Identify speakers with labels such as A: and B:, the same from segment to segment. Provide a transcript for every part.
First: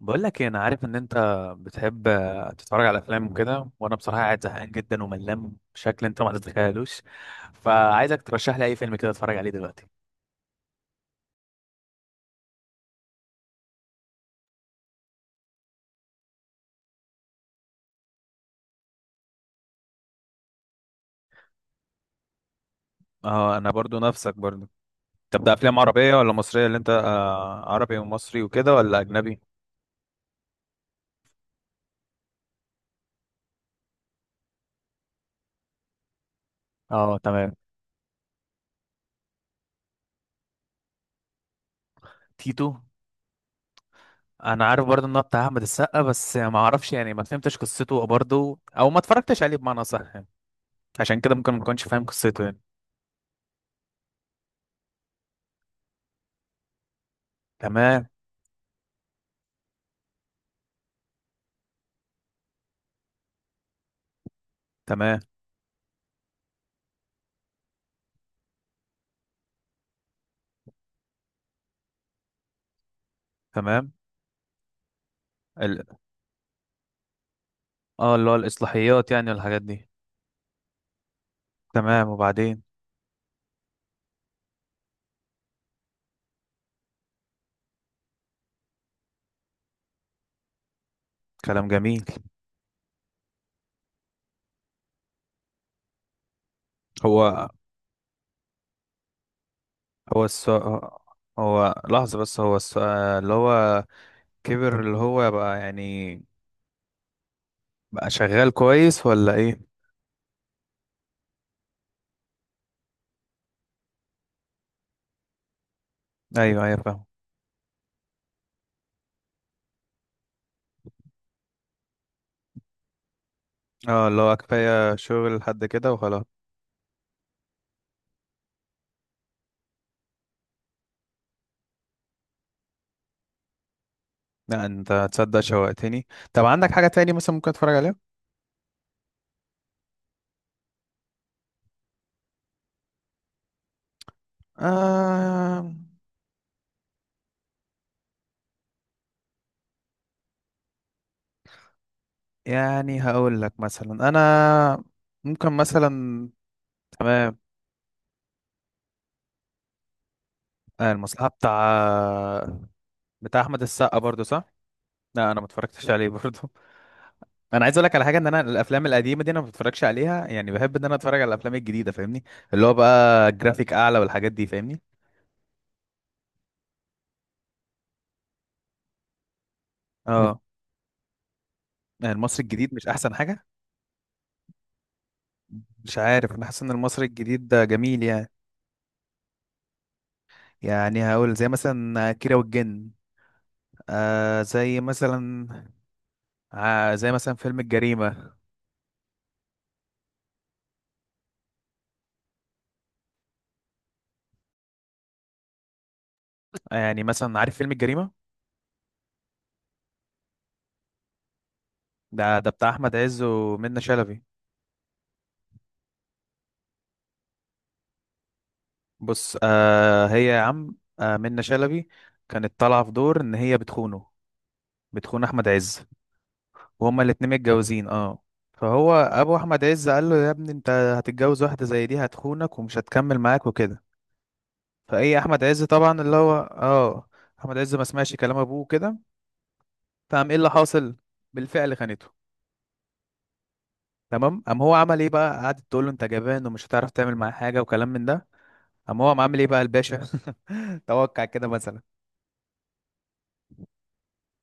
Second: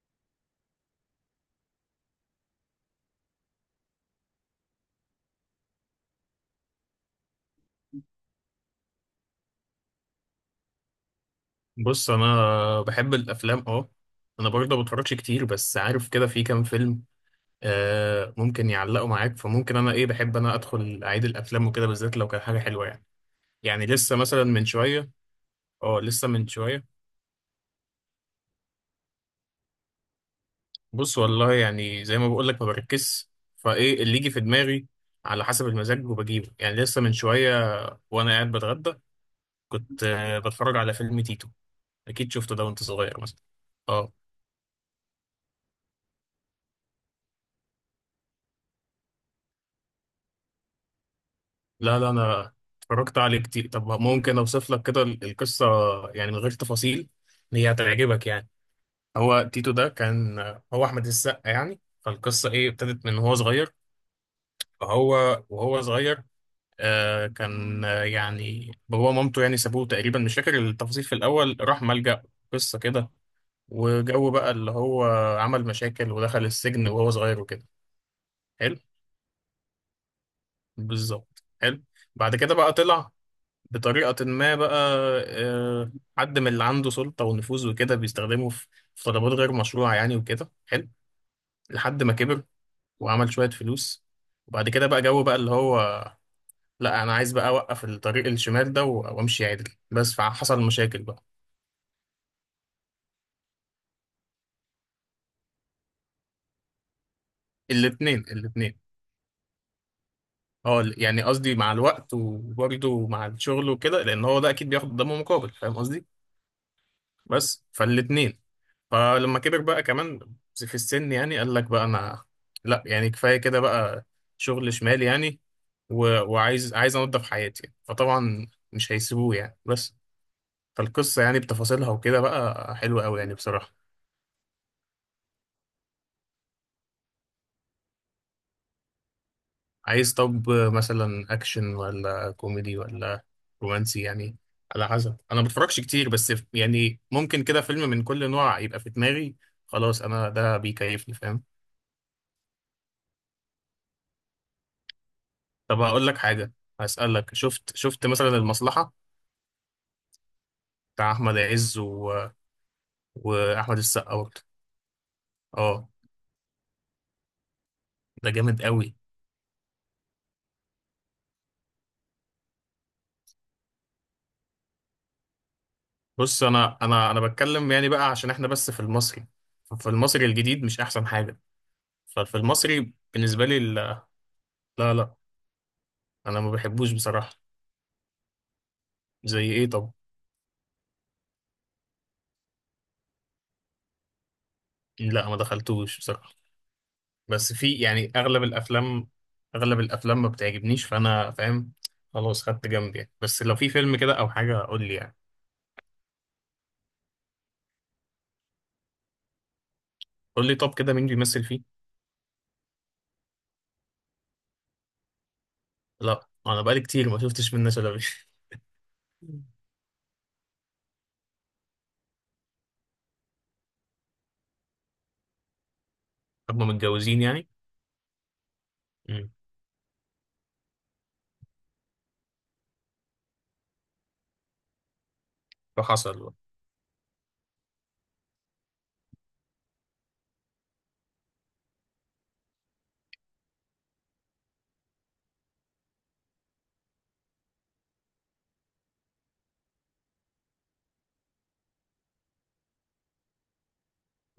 A: بقول لك إيه، انا عارف ان انت بتحب تتفرج على افلام وكده. وانا بصراحه قاعد زهقان جدا وملان بشكل انت ما تتخيلوش، فعايزك ترشح لي اي فيلم كده اتفرج عليه دلوقتي.
B: بص، انا بحب الافلام. اه، انا برضه ما بتفرجش كتير، بس عارف كده في كام فيلم ممكن يعلقوا معاك. فممكن انا ايه، بحب انا ادخل اعيد الافلام وكده، بالذات لو كان حاجه حلوه يعني
A: اه، انا
B: يعني
A: برضو
B: لسه
A: نفسك
B: مثلا
A: برضو.
B: من شويه.
A: طب ده افلام
B: اه،
A: عربية
B: لسه
A: ولا
B: من
A: مصرية اللي انت
B: شويه.
A: عربي ومصري وكده ولا اجنبي؟
B: بص، والله يعني زي ما بقول لك ما بركزش، فايه اللي يجي في دماغي على حسب المزاج وبجيبه. يعني لسه من
A: اه، تمام.
B: شويه، وانا قاعد بتغدى كنت بتفرج على فيلم تيتو. اكيد شفته
A: تيتو؟
B: ده وانت صغير مثلا. اه،
A: انا عارف برضه ان هو بتاع احمد السقا، بس ما اعرفش يعني، ما فهمتش قصته برضه او ما اتفرجتش عليه بمعنى صح يعني. عشان كده ممكن ما كنتش
B: لا
A: فاهم
B: لا،
A: قصته
B: انا
A: يعني.
B: اتفرجت عليه كتير. طب ممكن اوصف لك كده القصه، يعني من غير تفاصيل، إن هي
A: تمام.
B: هتعجبك يعني. هو تيتو ده كان، هو احمد السقا يعني. فالقصه ايه؟ ابتدت من هو صغير،
A: تمام.
B: فهو وهو صغير آه كان آه، يعني بابا ومامته يعني سابوه تقريبا، مش فاكر التفاصيل، في الاول راح ملجأ. قصه كده.
A: تمام.
B: وجو بقى اللي هو عمل مشاكل ودخل السجن وهو صغير وكده.
A: اه، اللي هو
B: حلو،
A: الإصلاحيات يعني والحاجات دي.
B: بالظبط حلو.
A: تمام،
B: بعد كده
A: وبعدين؟
B: بقى طلع بطريقة ما بقى، آه، حد من اللي عنده سلطة ونفوذ وكده بيستخدمه في طلبات غير مشروعة يعني وكده. حلو.
A: كلام جميل.
B: لحد ما كبر وعمل شوية فلوس، وبعد كده بقى جو بقى اللي هو، لا أنا عايز
A: هو
B: بقى أوقف الطريق الشمال ده وأمشي عدل، بس
A: هو
B: فحصل
A: السؤال.
B: مشاكل بقى.
A: هو، لحظة بس، هو السؤال. اللي هو كبر اللي هو بقى يعني؟ بقى
B: الاتنين،
A: شغال
B: الاتنين.
A: كويس ولا ايه؟
B: اه يعني، قصدي مع الوقت وبرضه مع الشغل وكده، لأن هو ده أكيد بياخد قدامه مقابل، فاهم قصدي.
A: ايوه، ايوه، فاهم.
B: بس فالاتنين، فلما كبر بقى كمان في السن يعني قال لك بقى، انا لا، يعني كفايه كده
A: اه،
B: بقى.
A: اللي هو
B: شغل
A: كفاية
B: شمال
A: شغل
B: يعني،
A: لحد كده
B: و...
A: وخلاص.
B: وعايز انضف حياتي، فطبعا مش هيسيبوه يعني. بس فالقصه يعني بتفاصيلها وكده بقى حلوه قوي يعني بصراحه.
A: لا انت تصدق، شوقتني. طب عندك حاجة تاني مثلا ممكن اتفرج عليها؟
B: عايز طب مثلا اكشن ولا كوميدي ولا رومانسي يعني؟ على حسب، انا ما
A: آه
B: بتفرجش كتير بس يعني ممكن كده فيلم من كل نوع يبقى في دماغي. خلاص، انا ده بيكيفني، فاهم.
A: يعني هقول لك مثلا انا ممكن
B: طب هقول لك
A: مثلا.
B: حاجه،
A: تمام.
B: هسألك شفت، مثلا المصلحه؟ بتاع
A: المصلحة؟
B: احمد
A: بتاع
B: عز، و...
A: بتاع احمد
B: واحمد
A: السقا
B: السقا
A: برضو، صح؟
B: برضه.
A: لا انا ما اتفرجتش
B: اه،
A: عليه برضه. انا عايز اقول لك على حاجه، ان
B: ده
A: انا
B: جامد
A: الافلام
B: قوي.
A: القديمه دي انا ما بتفرجش عليها، يعني بحب ان انا اتفرج على الافلام الجديده، فاهمني؟ اللي هو بقى جرافيك اعلى والحاجات دي، فاهمني؟
B: بص، انا بتكلم يعني بقى عشان احنا بس في المصري، في المصري
A: اه.
B: الجديد مش احسن حاجه.
A: يعني
B: ففي
A: المصري الجديد مش
B: المصري
A: احسن حاجه؟
B: بالنسبه لي، لا، لا لا.
A: مش عارف، انا
B: انا ما
A: حاسس ان
B: بحبوش
A: المصري
B: بصراحه.
A: الجديد ده جميل يعني.
B: زي ايه طب؟
A: يعني هقول زي مثلا كيرة والجن. زي
B: لا، ما
A: مثلا.
B: دخلتوش بصراحه.
A: زي مثلا
B: بس
A: فيلم
B: في يعني
A: الجريمه.
B: اغلب الافلام، اغلب الافلام ما بتعجبنيش، فانا فاهم. خلاص خدت جنب يعني. بس لو في فيلم كده او حاجه قول لي يعني.
A: يعني مثلا عارف فيلم الجريمه؟
B: قول لي طب كده مين بيمثل فيه.
A: ده بتاع احمد عز ومنة شلبي.
B: لا انا بقالي كتير ما شفتش منة شلبي.
A: بص هي يا عم. منة شلبي كانت طالعه في دور ان هي بتخونه، بتخون احمد عز.
B: هم
A: وهما
B: متجوزين
A: الاتنين
B: يعني؟
A: متجوزين، اه. فهو
B: مم.
A: ابو احمد عز قال له يا ابني، انت هتتجوز واحده زي دي هتخونك ومش هتكمل معاك وكده. فايه احمد عز طبعا اللي
B: فحصل
A: هو
B: بقى.
A: احمد عز ما سمعش كلام ابوه كده. فقام ايه اللي حاصل؟ بالفعل خانته. تمام، قام هو عمل ايه بقى؟ قعدت تقول له انت جبان ومش هتعرف تعمل معاه حاجه وكلام من ده. قام هو عامل ايه بقى الباشا؟ توقع كده مثلا.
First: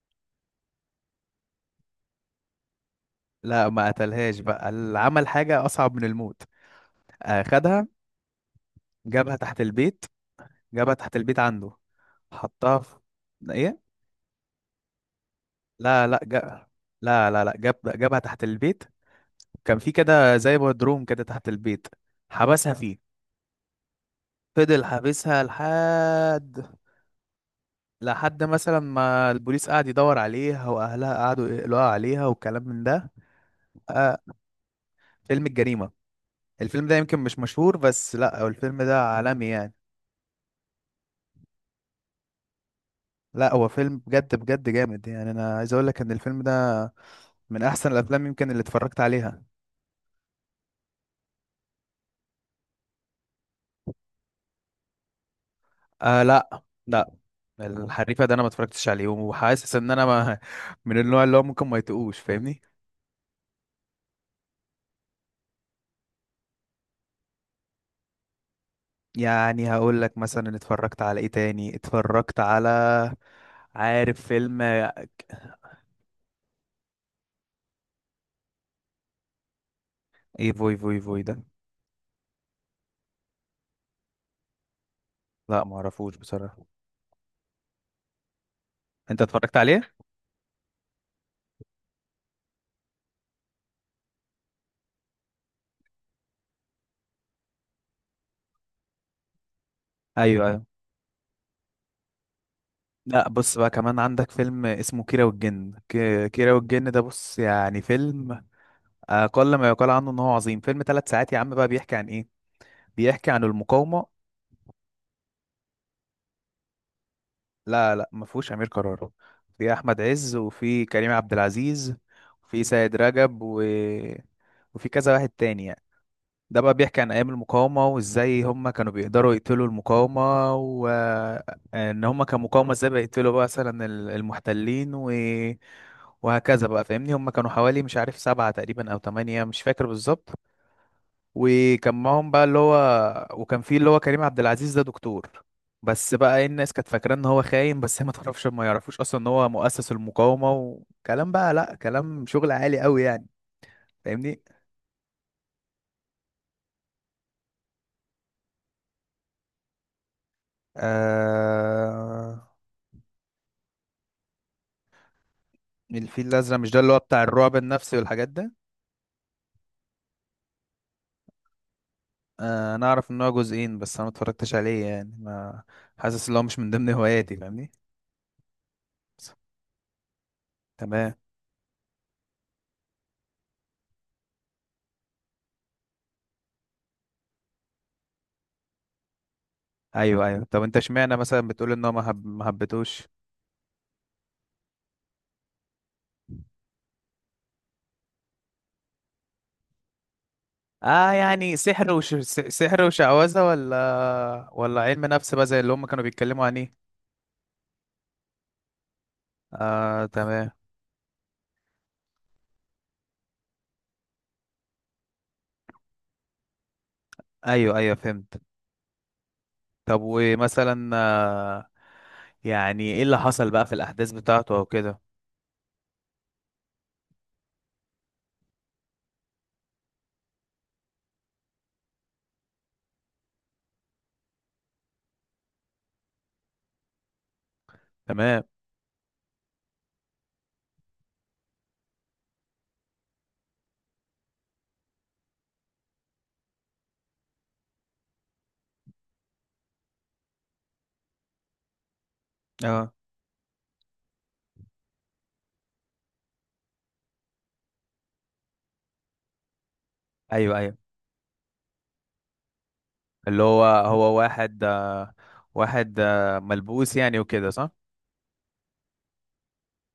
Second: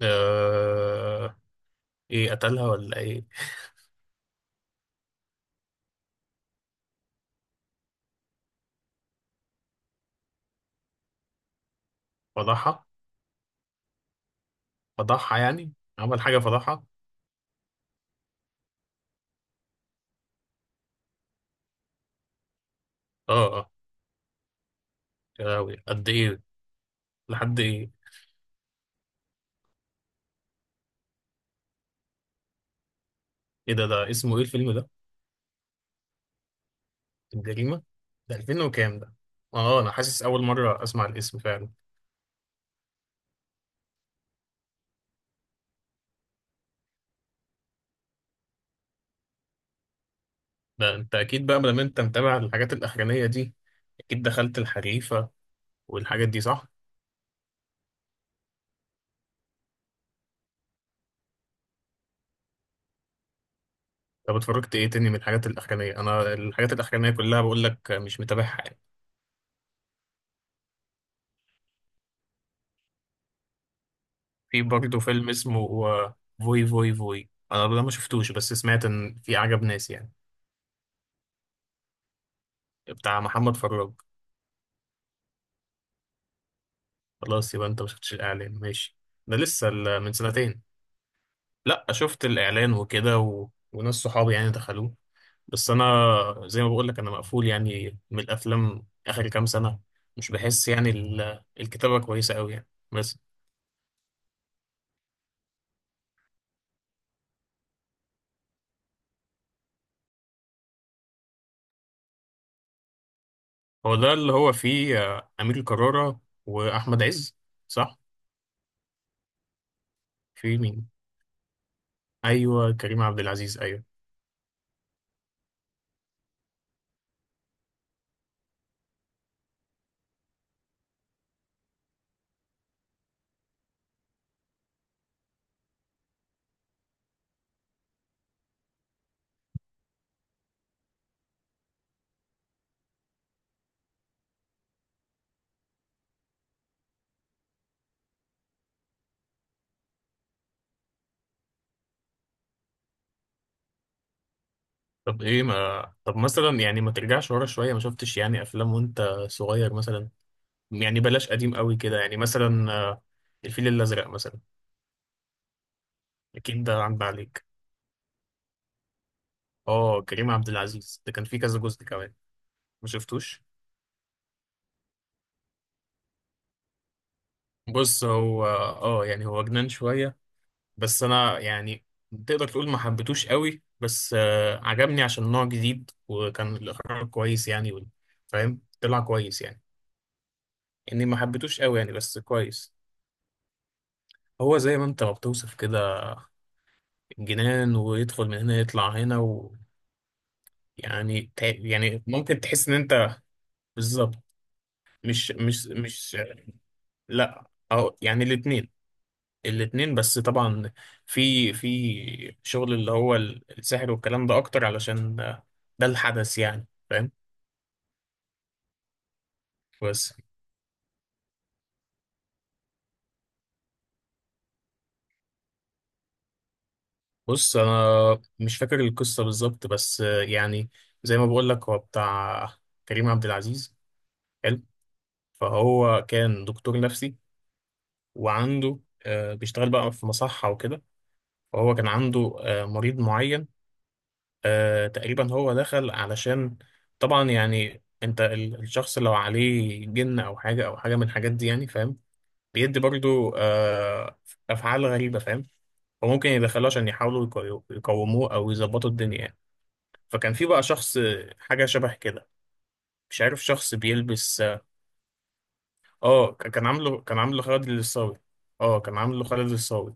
B: آه، ايه قتلها ولا ايه؟
A: لا ما قتلهاش بقى، عمل حاجه اصعب من الموت. خدها، جابها تحت البيت. جابها تحت البيت عنده. حطها
B: فضحها،
A: في… ايه؟
B: فضحها يعني،
A: لا لا،
B: عمل حاجة فضحها.
A: لا لا لا، جابها تحت البيت. كان في كده زي بدروم كده تحت البيت، حبسها فيه.
B: اه، اه،
A: فضل حابسها
B: يا لهوي، قد ايه؟
A: لحد…
B: لحد ايه؟
A: لحد مثلا ما البوليس قعد يدور عليها واهلها قعدوا يقلقوا عليها والكلام من ده.
B: ايه ده؟
A: آه
B: اسمه ايه الفيلم ده؟
A: فيلم الجريمة. الفيلم ده يمكن مش مشهور،
B: الجريمة.
A: بس
B: ده
A: لا هو
B: 2000
A: الفيلم
B: وكام
A: ده
B: ده؟
A: عالمي يعني.
B: اه، انا حاسس اول مرة اسمع الاسم فعلا.
A: لا هو فيلم بجد بجد جامد يعني، انا عايز اقول لك ان الفيلم ده من احسن الافلام يمكن اللي اتفرجت عليها.
B: ده انت اكيد بقى لما انت متابع الحاجات الاخرانية دي اكيد دخلت الحريفة والحاجات دي
A: لا
B: صح؟
A: لا، الحريفه ده انا ما اتفرجتش عليه، وحاسس ان انا ما من النوع اللي هو ممكن ما يتقوش، فاهمني؟
B: طب اتفرجت ايه تاني من الحاجات الاخرانية؟ انا الحاجات الاخرانية كلها بقول لك مش متابعها يعني.
A: يعني هقول لك مثلا اتفرجت على ايه تاني، اتفرجت على… عارف فيلم؟
B: في برضه فيلم اسمه فوي فوي فوي. انا ده ما شفتوش بس سمعت ان في عجب ناس يعني.
A: ايه فوي فوي فوي ده؟
B: بتاع محمد فراج.
A: لا ما اعرفوش بصراحه.
B: خلاص يبقى انت ما شفتش الاعلان، ماشي.
A: انت
B: ده
A: اتفرجت
B: لسه
A: عليه؟
B: من سنتين. لا، شفت الاعلان وكده، و... وناس صحابي يعني دخلوه. بس انا زي ما بقول لك انا مقفول يعني من الافلام اخر كام سنه. مش
A: ايوه، ايوه.
B: بحس يعني الكتابه كويسه قوي يعني بس.
A: لا بص بقى، كمان عندك فيلم اسمه كيرة والجن. كيرة والجن ده بص يعني فيلم اقل ما يقال عنه ان هو عظيم. فيلم ثلاث ساعات يا عم، بقى بيحكي عن ايه؟ بيحكي عن
B: هو
A: المقاومه.
B: ده اللي هو فيه امير كرارة واحمد عز؟
A: لا
B: صح.
A: لا، ما فيهوش امير كرارة. في احمد عز
B: في
A: وفي
B: مين؟
A: كريم عبد العزيز. وفي
B: ايوه،
A: سيد
B: كريم عبد
A: رجب
B: العزيز،
A: و…
B: ايوه.
A: وفي كذا واحد تاني يعني. ده بقى بيحكي عن ايام المقاومة، وازاي هم كانوا بيقدروا يقتلوا المقاومة، وان هم كمقاومة ازاي بيقتلوا بقى مثلا المحتلين و… وهكذا بقى، فاهمني؟ هم كانوا حوالي مش عارف سبعة تقريبا او تمانية، مش فاكر بالظبط. وكان معاهم بقى اللي هو… وكان فيه اللي هو كريم عبد العزيز ده دكتور. بس بقى ايه، الناس كانت فاكرة ان هو خاين، بس هي ما تعرفش، ما يعرفوش اصلا ان هو مؤسس المقاومة. وكلام بقى، لا كلام شغل عالي قوي يعني، فاهمني؟
B: طب ايه ما، طب مثلا يعني ما ترجعش ورا شوية، ما شفتش يعني افلام وانت صغير مثلا؟ يعني بلاش قديم قوي كده، يعني
A: آه...
B: مثلا الفيل الازرق مثلا.
A: الفيل الازرق؟
B: اكيد
A: مش ده
B: ده
A: اللي هو
B: عدى
A: بتاع
B: عليك.
A: الرعب النفسي والحاجات ده؟
B: اه، كريم عبد العزيز ده كان فيه كذا جزء كمان.
A: انا
B: ما
A: اعرف ان هو
B: شفتوش.
A: جزئين، بس انا ما اتفرجتش عليه يعني، ما… حاسس ان هو مش من ضمن هواياتي، فاهمني؟
B: بص، هو اه يعني هو جنان شوية، بس
A: تمام.
B: انا يعني تقدر تقول ما حبيتوش قوي بس، عجبني عشان نوع جديد، وكان الاخراج كويس يعني فاهم، طلع كويس يعني.
A: ايوه ايوه، طب انت
B: اني
A: اشمعنى
B: ما
A: مثلا
B: حبيتوش
A: بتقول
B: قوي
A: ان هو
B: يعني، بس
A: ما
B: كويس.
A: حبيتهوش؟
B: هو زي ما انت ما بتوصف كده، جنان ويدخل من هنا يطلع هنا،
A: اه
B: ويعني
A: يعني سحر
B: يعني ممكن تحس ان
A: سحر
B: انت،
A: وشعوذة
B: بالظبط.
A: ولا علم
B: مش
A: نفس بقى، زي
B: مش
A: اللي هم كانوا
B: مش
A: بيتكلموا عن ايه؟
B: لا او يعني الاتنين، الاتنين،
A: اه
B: بس
A: تمام.
B: طبعا في شغل اللي هو السحر والكلام ده اكتر، علشان ده الحدث يعني، فاهم.
A: ايوه ايوه فهمت. طب
B: بس،
A: ومثلا يعني ايه اللي حصل بقى في الاحداث بتاعته او كده؟
B: بص انا مش فاكر القصة بالظبط، بس يعني زي ما بقول لك هو بتاع كريم عبد العزيز، حلو. فهو كان دكتور نفسي،
A: تمام.
B: وعنده بيشتغل بقى في مصحة وكده، وهو كان عنده مريض معين. تقريبا هو دخل علشان، طبعا يعني انت الشخص لو عليه جن او حاجه او حاجه من الحاجات دي يعني، فاهم، بيدي
A: اه،
B: برضو افعال غريبه، فاهم. فممكن يدخلوه عشان يحاولوا يقوموه، او يظبطوا الدنيا يعني. فكان في
A: ايوه
B: بقى
A: ايوه،
B: شخص حاجه شبه كده، مش
A: اللي
B: عارف،
A: هو
B: شخص
A: هو
B: بيلبس.
A: واحد
B: اه،
A: آه، واحد آه،
B: كان
A: ملبوس
B: عامله،
A: يعني وكده،
B: خالد
A: صح؟
B: الصاوي. اه، كان عامله خالد الصاوي،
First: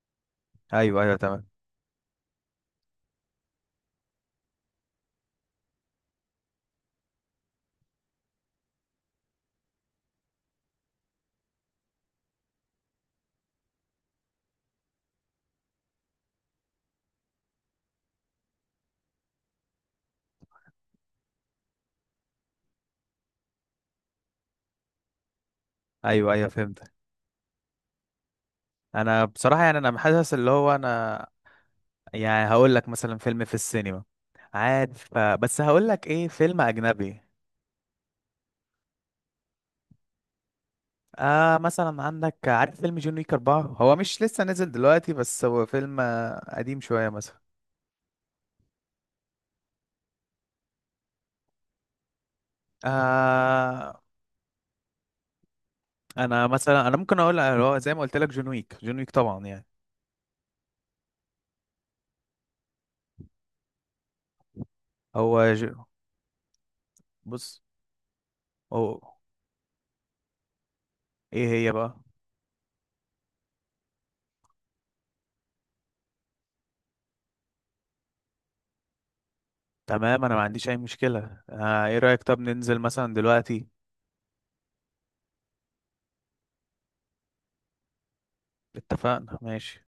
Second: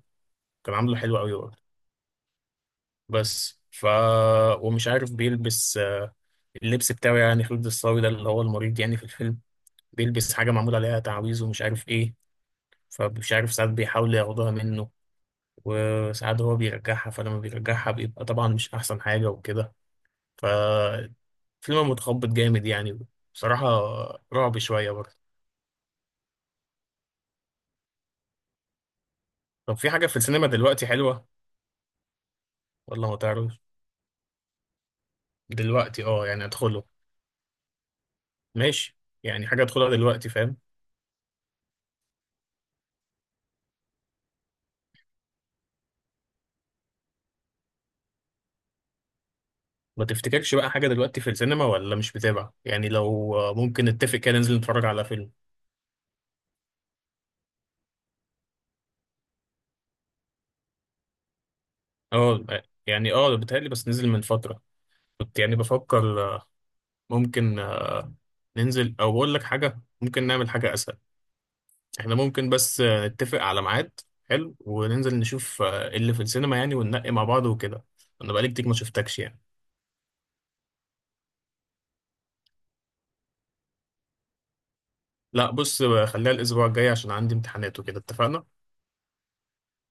B: كان عامله
A: ايوه ايوه
B: حلو قوي
A: تمام.
B: برضه. بس ف، ومش عارف بيلبس اللبس بتاعه يعني. خالد الصاوي ده اللي هو المريض يعني في الفيلم، بيلبس حاجة معمول عليها تعويذ ومش عارف ايه. فمش عارف، ساعات بيحاول ياخدوها منه، وساعات هو بيرجعها، فلما بيرجعها بيبقى طبعا مش أحسن حاجة وكده. ففيلم متخبط جامد يعني بصراحة، رعب شوية برضه.
A: ايوه ايوه فهمت. انا بصراحة
B: طب
A: يعني
B: في
A: انا
B: حاجة في
A: حاسس
B: السينما
A: اللي هو
B: دلوقتي
A: انا…
B: حلوة
A: يعني هقول لك
B: ولا ما
A: مثلا فيلم في
B: تعرفش؟
A: السينما. عارف بس هقول
B: دلوقتي
A: لك
B: اه،
A: ايه،
B: يعني
A: فيلم
B: ادخله،
A: اجنبي.
B: ماشي، يعني حاجة ادخلها دلوقتي، فاهم.
A: مثلا عندك، عارف فيلم جون ويك 4؟ هو مش لسه نزل دلوقتي، بس هو فيلم قديم شوية مثلا.
B: ما تفتكرش بقى حاجة دلوقتي في السينما، ولا مش بتابع؟ يعني لو ممكن
A: آه
B: نتفق كده، ننزل نتفرج على فيلم.
A: انا مثلا انا ممكن هو زي ما قلت لك جون ويك. جون ويك طبعا يعني.
B: اه، يعني اه بيتهيألي بس نزل من فترة. كنت
A: هو
B: يعني
A: ج...
B: بفكر ممكن
A: بص،
B: ننزل.
A: هو…
B: او بقول لك حاجة، ممكن نعمل حاجة اسهل.
A: ايه هي بقى؟
B: احنا ممكن بس نتفق على ميعاد، حلو، وننزل نشوف اللي في السينما يعني، وننقي مع بعض وكده. انا بقالي كتير ما شفتكش يعني.
A: تمام، انا ما عنديش اي مشكلة. ايه رأيك طب ننزل مثلا دلوقتي؟
B: لا بص، خليها الاسبوع الجاي عشان عندي امتحانات وكده. اتفقنا.
A: اتفقنا. ماشي.